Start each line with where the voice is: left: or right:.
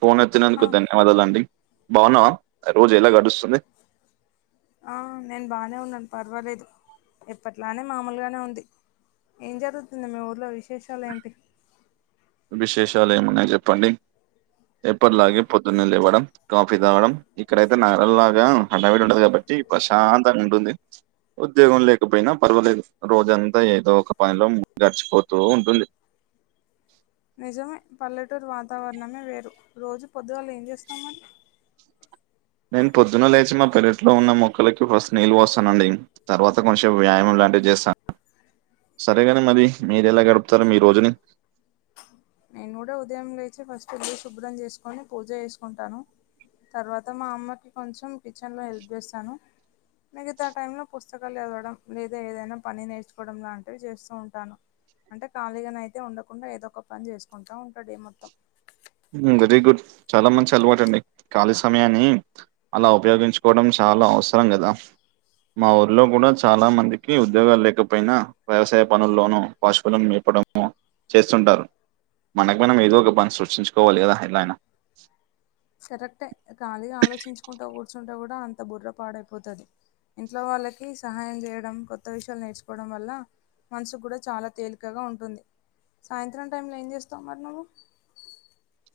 right: Phone
left: ఆ
right: ఎత్తినందుకు ధన్యవాదాలుండి బావునావా రోజు ఎలా గడుస్తుంది?
left: ఆ నేను బానే ఉన్నాను పర్వాలేదు ఎప్పట్లానే మామూలుగానే ఉంది. ఏం జరుగుతుంది మీ ఊర్లో విశేషాలు ఏంటి?
right: విశేషాలు ఏమున్నాయ చెప్పండి ఎప్పటిలాగే పొద్దున లేవడం, కాఫీ తాగడం ఇక్కడైతే నగర లాగా హడవిడి ఉండది కాబట్టి ది ప్రశాంతంగా ఉంటుంది. ఉద్యోగం లేకపోయినా పర్వలేేదు రోజంతా ఏదో ఒక పనిలో గడిచిపోతూ ఉంటుంది
left: నిజమే పల్లెటూరు వాతావరణమే వేరు రోజు పొద్దువాళ్ళు ఏం చేస్తామని
right: నేను పొద్దున లేచి మా పెరట్లో ఉన్న మొక్కలకి ఫస్ట్ నీళ్ళు పోస్తానండి తర్వాత కొంచం వ్యాయామం లాంటివి చేస్తాను సరేగాని మరి మీరు ఎలా గడుపుతారు మీ రోజుని
left: నేను కూడా ఉదయం లేచి ఫస్ట్ ఇరు శుభ్రం చేసుకొని పూజ చేసుకుంటాను తర్వాత మా అమ్మకి కొంచెం కిచెన్ లో హెల్ప్ చేస్తాను మిగతా టైంలో పుస్తకాలు ఎదవడం లేదా ఏదైనా పని నేర్చుకోవడం లాంటివి చేస్తూ ఉంటాను అంటే ఖాళీగాన అయితే ఉండకుండా ఏదో ఒక పని చేసుకుంటా ఉంటాడు మొత్తం
right: వెరీ గుడ్ చాలా మంచి అలవాటు అండి ఖాళీ సమయాన్ని అలా ఉపయోగించుకోవడం చ చాలా అవసరం కదా మా ఊర్లో కూడా చాలా మందికి ఉద్యోగాలు లేకపోయినా వ్యవసాయ పనుల్లోనూ పశువులు మేట్ చేస్తుంటారు మనకు మనం ఏదో ఒక పని సృష్టించు కోవాలి కదా ఎలా అయినా
left: కరెక్టే ఖాళగా ఆలోచించుకుంటా కూర్చుంటా కూడా అంత బుర్ర పాడైపోతుది ఇంట్లో వాళ్ళకి సహాయం చేయడం కొత్త విషయాలు నేర్చుకోవడం వల్ల మనసు కూడా చాలా తేలికగా ఉంటుంది సాయంత్రం టైంలో ఏం చేస్తావు మరి నువ్వు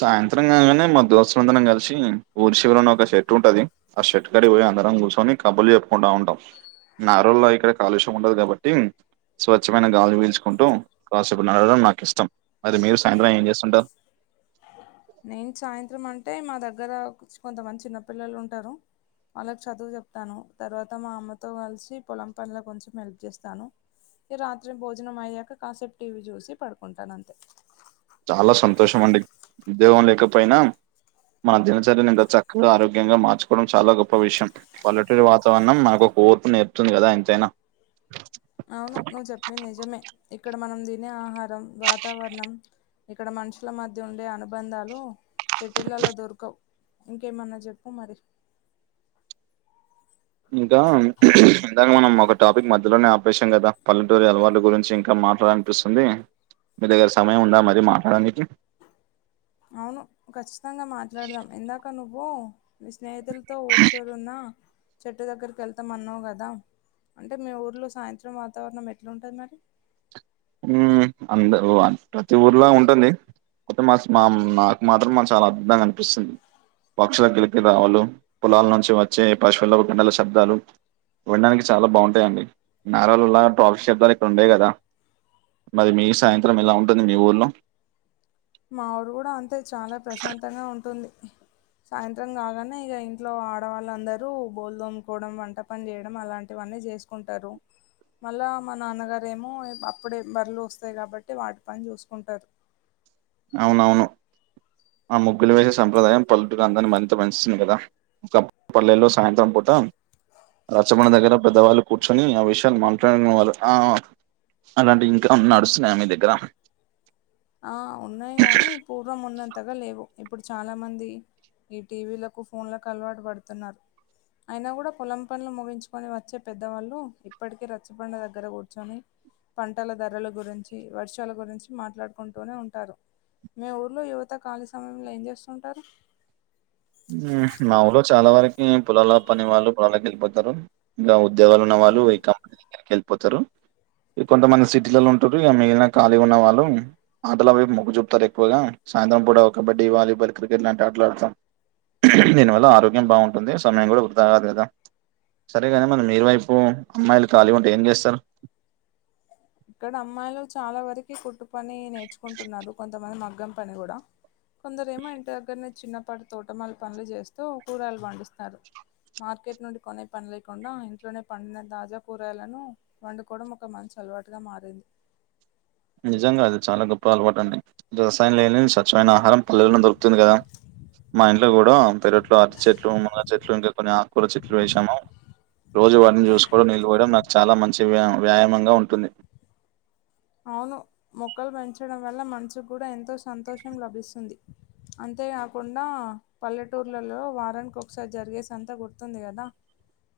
right: సాయంత్రం కాగానే మా దోస్తుల అందరం కలిసి ఊరి చివరిలోని ఒక షర్ట్ ఉంటది ఆ షర్ట్ కడి పోయి అందరం కూర్చొని కబ్బలు చెప్పుకుంటా ఉంటాం నారల్ లో ఇక్కడ కాలుష్యం ఉండదు కాబట్టి స్వచ్ఛమైన గాలి వీల్చుకుంటూ కాసేపు నడవడం నాకు ఇష్టం అదతే మీరు సాయంత్రం ఏం చేస్తుంటారు
left: నేను సాయంత్రం అంటే మా దగ్గర కొంతమంది చిన్నపిల్లలు ఉంటారు వాళ్ళకు చదువు చెప్తాను తర్వాత మా అమ్మతో కలిసి పొలం పనుల కొంచెం హెల్ప్ చేస్తాను ఈ రాత్రి భోజనం అయ్యాక కాసేపు టీవీ చూసి పడుకుంటాను అంతే
right: చాలా సంతోషం అండి ఉదేహం లేకపోయినా మన దినచర్యను ఇంకా చక్కగా ఆరోగ్యంగా మార్చుకోవడం చాలా గొప్ప విషయం పల్లెటూరి వాతావరణం మనకు ఓర్పు నేర్పుతుంది కదా ఎంతైనా
left: అవును నువ్వు చెప్పింది నిజమే ఇక్కడ మనం తినే ఆహారం వాతావరణం ఇక్కడ మనుషుల మధ్య ఉండే అనుబంధాలు సిటీలలో దొరకవు ఇంకేమన్నా చెప్పు మరి
right: ఇంకా ఇందాక మనం ఒక టాపిక్ మధ్యలోనే ఆపేశాం కదా పల్లెటూరు అలవాటుల గురించి ఇంకా మాట్లాడ అనిపిస్తుంది మీ దగ్గర సమయం ఉందా మరీ మాట్లాడనికి
left: అవును ఖచ్చితంగా మాట్లాడదాం ఎందాక నువ్వు మీ స్నేహితులతో ఊరు చివర ఉన్న చెట్టు దగ్గరికి వెళ్తాం అన్నావు కదా అంటే మీ ఊర్లో సాయంత్రం వాతావరణం ఎట్లుంటుంది మరి
right: ఉ అంద ప్రతి ఊర్లో ఉంటుంది అతే మా మా నాకు మాత్రం మాకు చాలా అద్భుతంగా అనిపిస్తుంది పక్షుల కిలికి రావలు పొలాల నుంచి వచ్చే పార్శ్వలపు గండల శబ్దాలు విండానికి చాలా బాగుంటాయిండి నారలులా ట్రాఫీ శబ్దాలు ఇక్కడ ఉండేయి కదా మరి మీ సాయంత్రం ఇలా ఉంటుంది మీ ఊర్లో
left: మా ఊరు కూడా అంతే చాలా ప్రశాంతంగా ఉంటుంది సాయంత్రం కాగానే ఇక ఇంట్లో ఆడవాళ్ళందరూ బోల్ దోమ్కోవడం వంట పని చేయడం అలాంటి అన్ని చేసుకుంటారు మళ్ళా మా నాన్నగారేమో అప్పుడే బర్రలు వస్తాయి కాబట్టి వాటి పని చూసుకుంటారు
right: అవునవును ఆ ముగ్గులు వేసే సంప్రదాయం పల్లెటగా అందని మరింత పస్తుంది కదా ఒక పల్లెలో సాయంత్రం పుట్ రచ్చమండ దగ్గర పెద్దవాళ్ళు కూర్చొని ఆ విషయాన్ని మాట్లాడుకురు ఆ ఆ అలాంటి ఇంకా నడుస్తున్నాయా మీ దగ్గర
left: ఆ ఉన్నాయి గాని పూర్వం ఉన్నంత తఅంతగా లేవు ఇప్పుడు చాలా మంది ఈ టీవీలకు ఫోన్లకు అలవాటు పడుతున్నారు అయినా కూడా పొలం పనుడ్లు ముగించుకొని వచ్చే పెద్దవాళ్ళు ఇప్పటికీ రచ్చ పండు దగ్గర కూర్చొని పంటల ధరల గురించి వర్షాల గురించి మాట్లాడుకు కొంటూనే ఉంటారు మీ ఊర్లో యువత ఖాళీ సమయంలో ఏం చేస్తుంటారు
right: మా ఊరులో చాలా వరకి పొలాల పని వాళ్ళు పొలాలకి వెళ్ళిపోతారు ఇంకా ఉద్యోగాలు ఉన్న వాళ్ళు కంపెనీ దగ్గరికి వెళ్ళిపోతారు ఇక కొంతమంది సిటీలలో ఉంటారు ఇక మిగిలిన ఖాళీ ఉన్న వాళ్ళు ఆటల వైపు మొగ్గు చూపుతారు ఎక్కువగా సాయంత్రం కూడా కబడ్డీ వాలీబాల్ క్రికెట్ లాంటి ఆట్లా ఆడతాం దీనివల్ల ఆరోగ్యం బాగుంటుంది సమయం కూడా వృధా కాదు కదా సరేగానీ మరి మీరు వైపు అమ్మాయిలు ఖాళీ ఉంటే ఏం చేస్తారు
left: ఇక్కడ అమ్మాయిలు చాలా వరకు కుట్టు పని నేర్చుకుంటున్నారు కొంతమంది మ గం పని కూడా కొందర ఏమో ఇంటి దగ్గరనే చిన్నపాటి తోటమాల పనులు చేస్తూ కూరలు పండిస్తారు మార్కెట్ నుండి కొనే పని లేకుండా ఇంట్లోనే పండి తాజా కూరయలను వండుకోవడం ఒక మంచి అలవాటు ట్టుగా మారింది
right: నిజంగా అది చాలా గొప్ప అలవాటు అండి రసాయన లేని స్వచ్ఛమైన ఆహారం పల్లెలను దొరుకుతుంది కదా మా ఇంట్లో కూడా పెరొట్లో అతి చెట్లు మునగ చెట్లు ఇంకా కొన్ని ఆకుకూరా చెట్లు వేసాము రోజు వాటిని చూసుకోవడం నీళ్ళు పోయడం నాకు చాలా మంచి వ్యాయామంగా ఉంటుంది
left: అవును మొక్కలు పెంచడం వల్ల మనసుకు కూడా ఎంతో సంతోషం లభిస్తుంది అంతేకాకుండా పల్లెటూర్లలో వారానికి ఒకసారి జరిగే సంతా గుర్తుంది కదా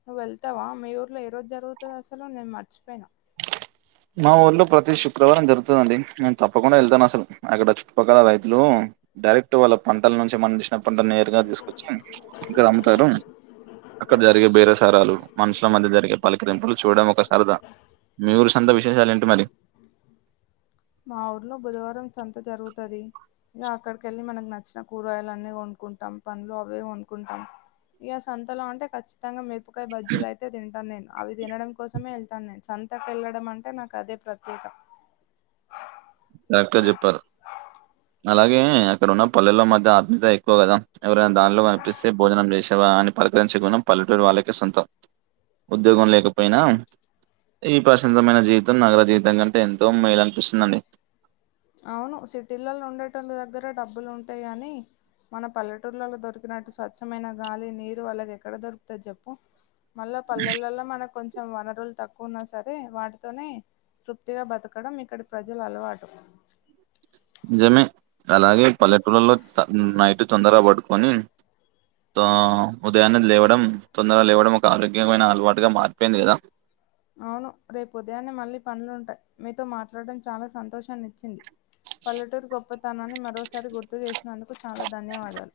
left: నువ్వు వెళ్తావా మీ ఊర్లో ఏ రోజు జరుగుతుంది అసలు నేను మర్చిపోయినా
right: మా ఊర్లో ప్రతి శుక్రవారం జరుగుతుందండి నేను తప్పకుండా వెళ్తాను అసలు అక్కడ చుపక్కల రైతులు డైరెక్ట్ వాళ్ళ పంటల నుంచి మనం ఇచ్చిన పంట నేరుగా తీసుకు వచ్చి ఇక్కడ అమ్ముతారు అక్కడ జరిగే బేరే సారాలు మనుషుల మధ్య జరిగే పలికరింపులు చూడడం ఒక సరదా మీరు సంతా విశేషాలు ఏంట మరి
left: మా ఊర్లో బుధవారం సంత జరుగుతది ఇంక అక్కడికిళ్ళి మనకు నచ్చిన కూరగాయలు అన్న కొంనుక్కుంటాం పనులు అవే కొంక్కుంటాం ఇక సంతల అంటే ఖచ్చితంగా మిరపకాయ్ బజ్జీలు అయితే తింటాను నేను అవి తినడం కోసమే వెళ్తాను నేను సంతకు వెళ్ళడం అంటే నాకు అదే ప్రత్యేక
right: కరెక్ట్ చెప్పారు అలాగే అక్కడ ఉన్న పల్లెల్లో మధ్య ఆత్మీయత ఎక్కువ కదా ఎవరైనా దానిట్లో కనిపిస్తే భోజనం చేస అని పలకరించకుం పల్లెటూరు వాళ్ళకే సొంతం ఉద్యోగం లేకపోయినా ఈ ప్రశాంతమైన జీవితం నగర జీవితం కంటే ఎంతో మేలనిపిస్తుందండి
left: అవును సిటీలలో ఉండేటోలా దగ్గర డబ్బులు ఉంటాయి కాని మన పల్లెటూర్లలో దొరికినట్టు స్వచ్ఛమైన గాలి నీరు వాళ్లాగ ఎక్కడ దొరుకుత చెప్పు మళ్ళా పల్లెలలో మనకు కొంచెం వనరులు తక్కువ ఉన్నా సరే వాటితోనే తృప్తిగా బతకడం ఇక్కడి ప్రజల అలవాటు.
right: నిజమే అలాగే పల్లెటూళ్లలో త నైట్ తొందరగా పడుకొని త ఉదయాన్నది లేవడం, తొందరగా లేవడం ఒక ఆరోగ్యమైన అలవాటుగా మారిపోయింది కదా
left: అవును రేపు ఉదయాన్నే మళ్ళీ పనులుంటాయి మీతో మాట్లాడటడం చాలా సంతోషాన్నిచ్చింది. పల్లెటూరి గొప్పతనాన్ని మరోసారి గుర్తు చేసినందుకు చాలా ధన్యవాదాలు.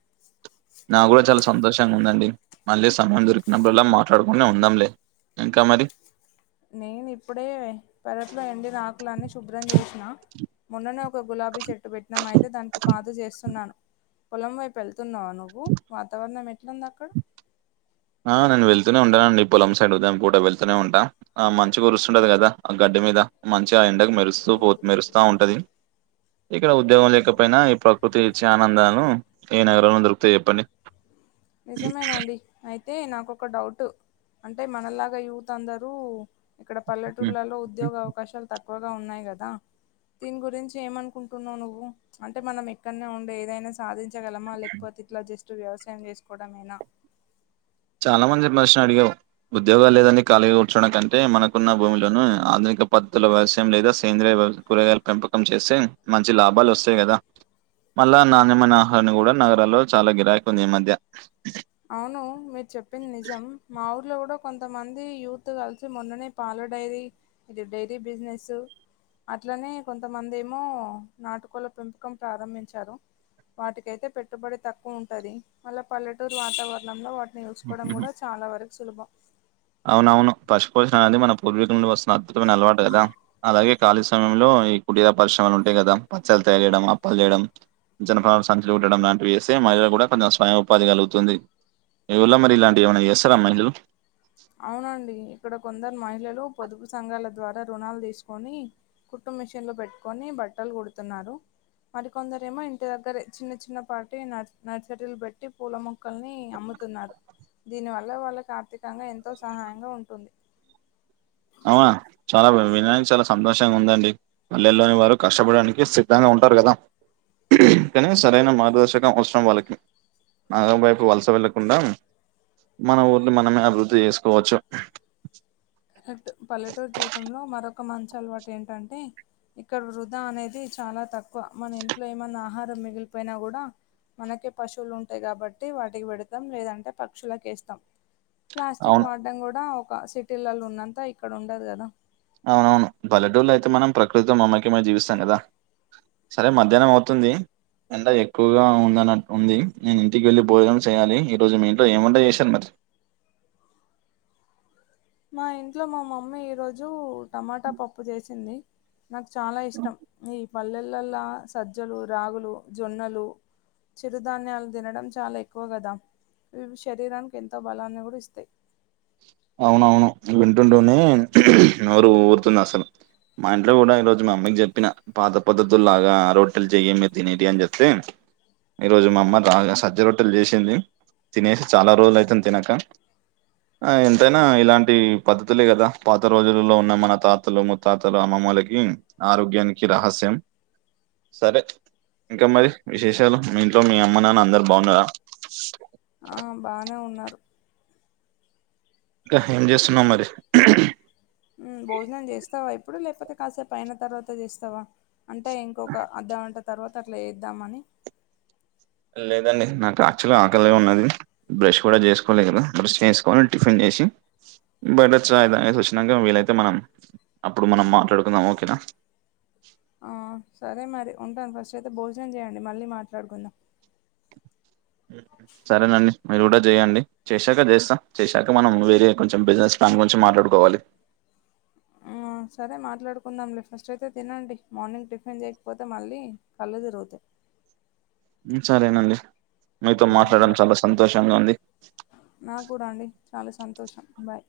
right: నా గూడా చాలా సంతోషంగా ఉందండి. మళ్ళీ సమయం దొరికినప్పుడుల్లా మాట్లాడుకుని ఉందాంలే. ఇంకా మరి
left: నేను ఇప్పుడే పెరట్లో ఎండినా ఆకులఅన్ని శుభ్రం చేసిన మొన్ననే ఒక గులాబీ చెట్టు పెట్టినామయితే దానికి పాదు చేస్తున్నాను. పొలం వైపు వెళ్తున్నావా నువ్వు వాతావరణం ఎట్లుంది అక్కడ?
right: ఆ నేను వెళ్తూనే ఉంటానండి పొలం సైడ్ ఉదాయం కూడా వెళ్తూనే ఉంటాను ఆ మంచి కురుస్తుంటది కదా ఆ గడ్డి ఇంటి మీద మంచిగా ఎండకు మెరుస్తూ పో మెరుస్తా ఉంటది. ఇక్కడ ఉద్యోగం లేకపోయినా ఈ ప్రకృతి ఇచ్చే ఆనందాలు ఏ నగరంలో దొరుకుతాయి చెప్పండి.
left: నిజమేన అండి అయి తే నాకు ఒక డౌట్ అంటే మనలాగా యూత్ అందరూ ఇక్కడ
right: ఉమ్.
left: పల్లెటూర్లలో ఉద్యోగ అవకాశాలు తక్కువగా ఉన్నాయి కదా దీని గురించి ఏమనుకుంటున్నావు నువ్వు అంటే మనం ఎక్కడనే ఉండే ఏదైనా సాధి పెంచగలమా లేకపోతే ఇట్లా జస్ట్ వ్యవసాయం చేసుకోవడమేనా
right: చాలా మంది మేస్న అడిగావు ఉద్యోగం లేదని ఖాళీ కూర్చోడం కంటే మనకున్న భూమిలోను ఆధని ఇంకా పద్ధతుల వ్యవసయం లేదా సేంద్రీయ కూరగాల పెంపకం చేస్తే మంచి లాభాలు వస్తాయి కదా మళ్ళా నాణ్యమైన ఆహారన్ని కూడా నగరాల్లో చాలా గిరాకి ఉంది ఈ మధ్య
left: అవును మీరు చెప్పింది నిజం మాఊరు లో కూడా కొంతమంది యూత్ కలిసి మొన్ననే పాల డైరీ ఇది డైరీ బిజినెస్ అట్లనే కొంతమంది ఏమో నాటుకోళ్ల పెంపకం ప్రారంభించారు. వాటికైతే పెట్టుబడి తక్కువ ఉంటది. అళ్ పల్లెట టూరు వాతావరణంలో వాటిని చూసుకోవడం కూడా చాలా వరకు సులభం.
right: అవునవును పశు పోషణ అనేది మన పూర్వీకుల నుండి వస్తున్న అద్భుతమైన అలవాటు కదా అలాగే ఖాళీ సమయంలో ఈ కుటీరల పరిశ్రమలు ఉంటాయి కదా పచ్చలు తయారు చేయడం, అప్పలు చేయడం. జనపనాల సంచులు ఉట్టడం లాంటి వేస్తే మహిళలు కూడా కొంచెం స్వయం ఉపాధి కలుగుతుంది. మీ ఊరులో మరి ఇలాంటివి ఏమన్న చేస్తరా మహిళలు?
left: అవునండి ఇక్కడ కొందరు మహిళ లు పొదుపు సంఘాల ద్వారా రుణాలు తీసుకొని కుట్టుమిషన్లు పెట్టుకొని బట్టలు కుడుతున్నారు. మరికొందరు ఏమో ఇంటి దగ్గర చిన్న చిన్న పాటి న నర్సరీలు పెట్టి పూల మొక్కల్ని అమ్ము తున్నారు దీనివల్ల వాళ్ళకు ఆర్థికంగా ఎంతో సహాయంగా ఉంటుంది.
right: అవునా చాలా విననికి చాలా సంతోషంగా ఉందండి. పల్లెల్లోని వారు కష్టపడడానికి సిద్ధంగా ఉ న్నారు కదా కానీ సరైన మార్గదర్శకం వసరం వాళ్ళకి నగరం వైపు వలస వెళ్ళకుండా మన ఊర్ని మనమే అభివృద్ధి చేసుకోవచ్చు.
left: లడ్డు పల్లె పల్లెటూరు జీవితంలో మరొక మంచ అలవాటు ఏంటంటే? ఇక్కడ వృధా అనేది చాలా తక్కువ మన ఇంట్లో ఏమన్నా ఆహారం మిగిలిపోయినా కూడా మనకే పశువులు ఉంటాయి కాబట్టి వాటికి పెడతాం లేదంటే పక్షులకెస్తాం. ప్లాస్టిక్
right: అవును
left: వాడడం కూడా ఒక సిటిలలో ఉన్నంత ఇక్కడ ఉండదు కదా
right: అవునవును బల్లెటడూళ్ళ అయితే మనం ప్రకృతి మమ్మకమ జీవిస్తాం కదా సరే మధ్యాహ్నం అవుతుంది ఎండ ఎక్కువగా ఉందనట్ ఉంది నేను ఇంటికి వెళ్ళలి భోజనం చేయాలి. ఈ రోజు మీ ఇంట్లో ఏమంట చేశారు మరి?
left: మా ఇంట్లో మా మమ్మీ ఈరోజు టమాటా పప్పు చేసింది నాకు చాలా ఇష్టం ఈ పల్లెలల్లో సజ్జలు రాగులు జొన్నలు చిరుధాన్యాలు తినడం చాలా ఎక్కువ కదా ఇవి శరీరానికి ఎంతో బలాన్ని కూడా ఇస్తాయి
right: అవునవును వింటుంటూనే నోరు ఊరుతుంది అసలు మా ఇంట్లో కూడా ఈరోజు మా అమ్మకి చెప్పిన పాత పద్ధతుల్ లాగా రొట్టెలు చెయ్య మీ తినేటి అని చెప్తే ఈ రోజు మా అమ్మ రాగా సజ్జ రొట్టెలు చేసింది తినేసి చాలా రోజులు అయితుంది తినక ఆ ఎంతైనా ఇలాంటి పద్ధతులే కదా పాత రోజులలో ఉన్న మన తాతలు ముత్తాతలు అమ్మమ్మళకి ఆరోగ్యానికి రహస్యం సరే ఇంకా మరి విశేషాలు మీ ఇంట్లో మీ అమ్మ నాన్న అందరు బాగున్నారా
left: ఆ బానే ఉన్నారు
right: ఇంక ఏం చేస్తున్నావ్ మరి
left: భోజనం చేస్తావా ఇప్పుడు లేకపోతే కాసేపు అయిన తర్వాత చేస్తావా అంటే ఇంకొక అర్ధగంట తర్వాత అట్లా వేద్దామని
right: లేదండి నాకు యాక్చువల్గా ఆకలి ఉన్నది బ్రష్ కూడా చేసుకోలే కదా బ్రష్ చేసుకని టిఫిన్ చే సి బైట చాయ్ తాగేసి వచ్చినాక వీలైతే మనం అప్పుడు మనం మాట్లాడుకుందాం ఓకేనా
left: సరే మరి ఉంటాను ఫస్ట్ అయితే భోజనం చేయండి మళ్ళీ మాట్లాడుకుందాం
right: సరేనండి మీరు కూడా చేయండి చేశాక చేస్తా చేశాక మనం వేరే కొంచెం బిజినెస్ ప్లాన్ గురించి మాట్లాడుకోవాలి
left: అ సరే మాట్లాడుకుందాంలే ఫస్ట్ అయితే తినండి మార్నింగ్ టిఫిన్ చేయకపోతే మళ్ళీ కళ్ళు తిరుగుతాయి
right: సరేనండి మీతో
left: మ్మ్
right: మాట్లాడడం
left: బాయ్
right: చాలా సంతోషంగా ఉంది
left: నాకు కూడా అండి చాలా సంతోషం బాయ్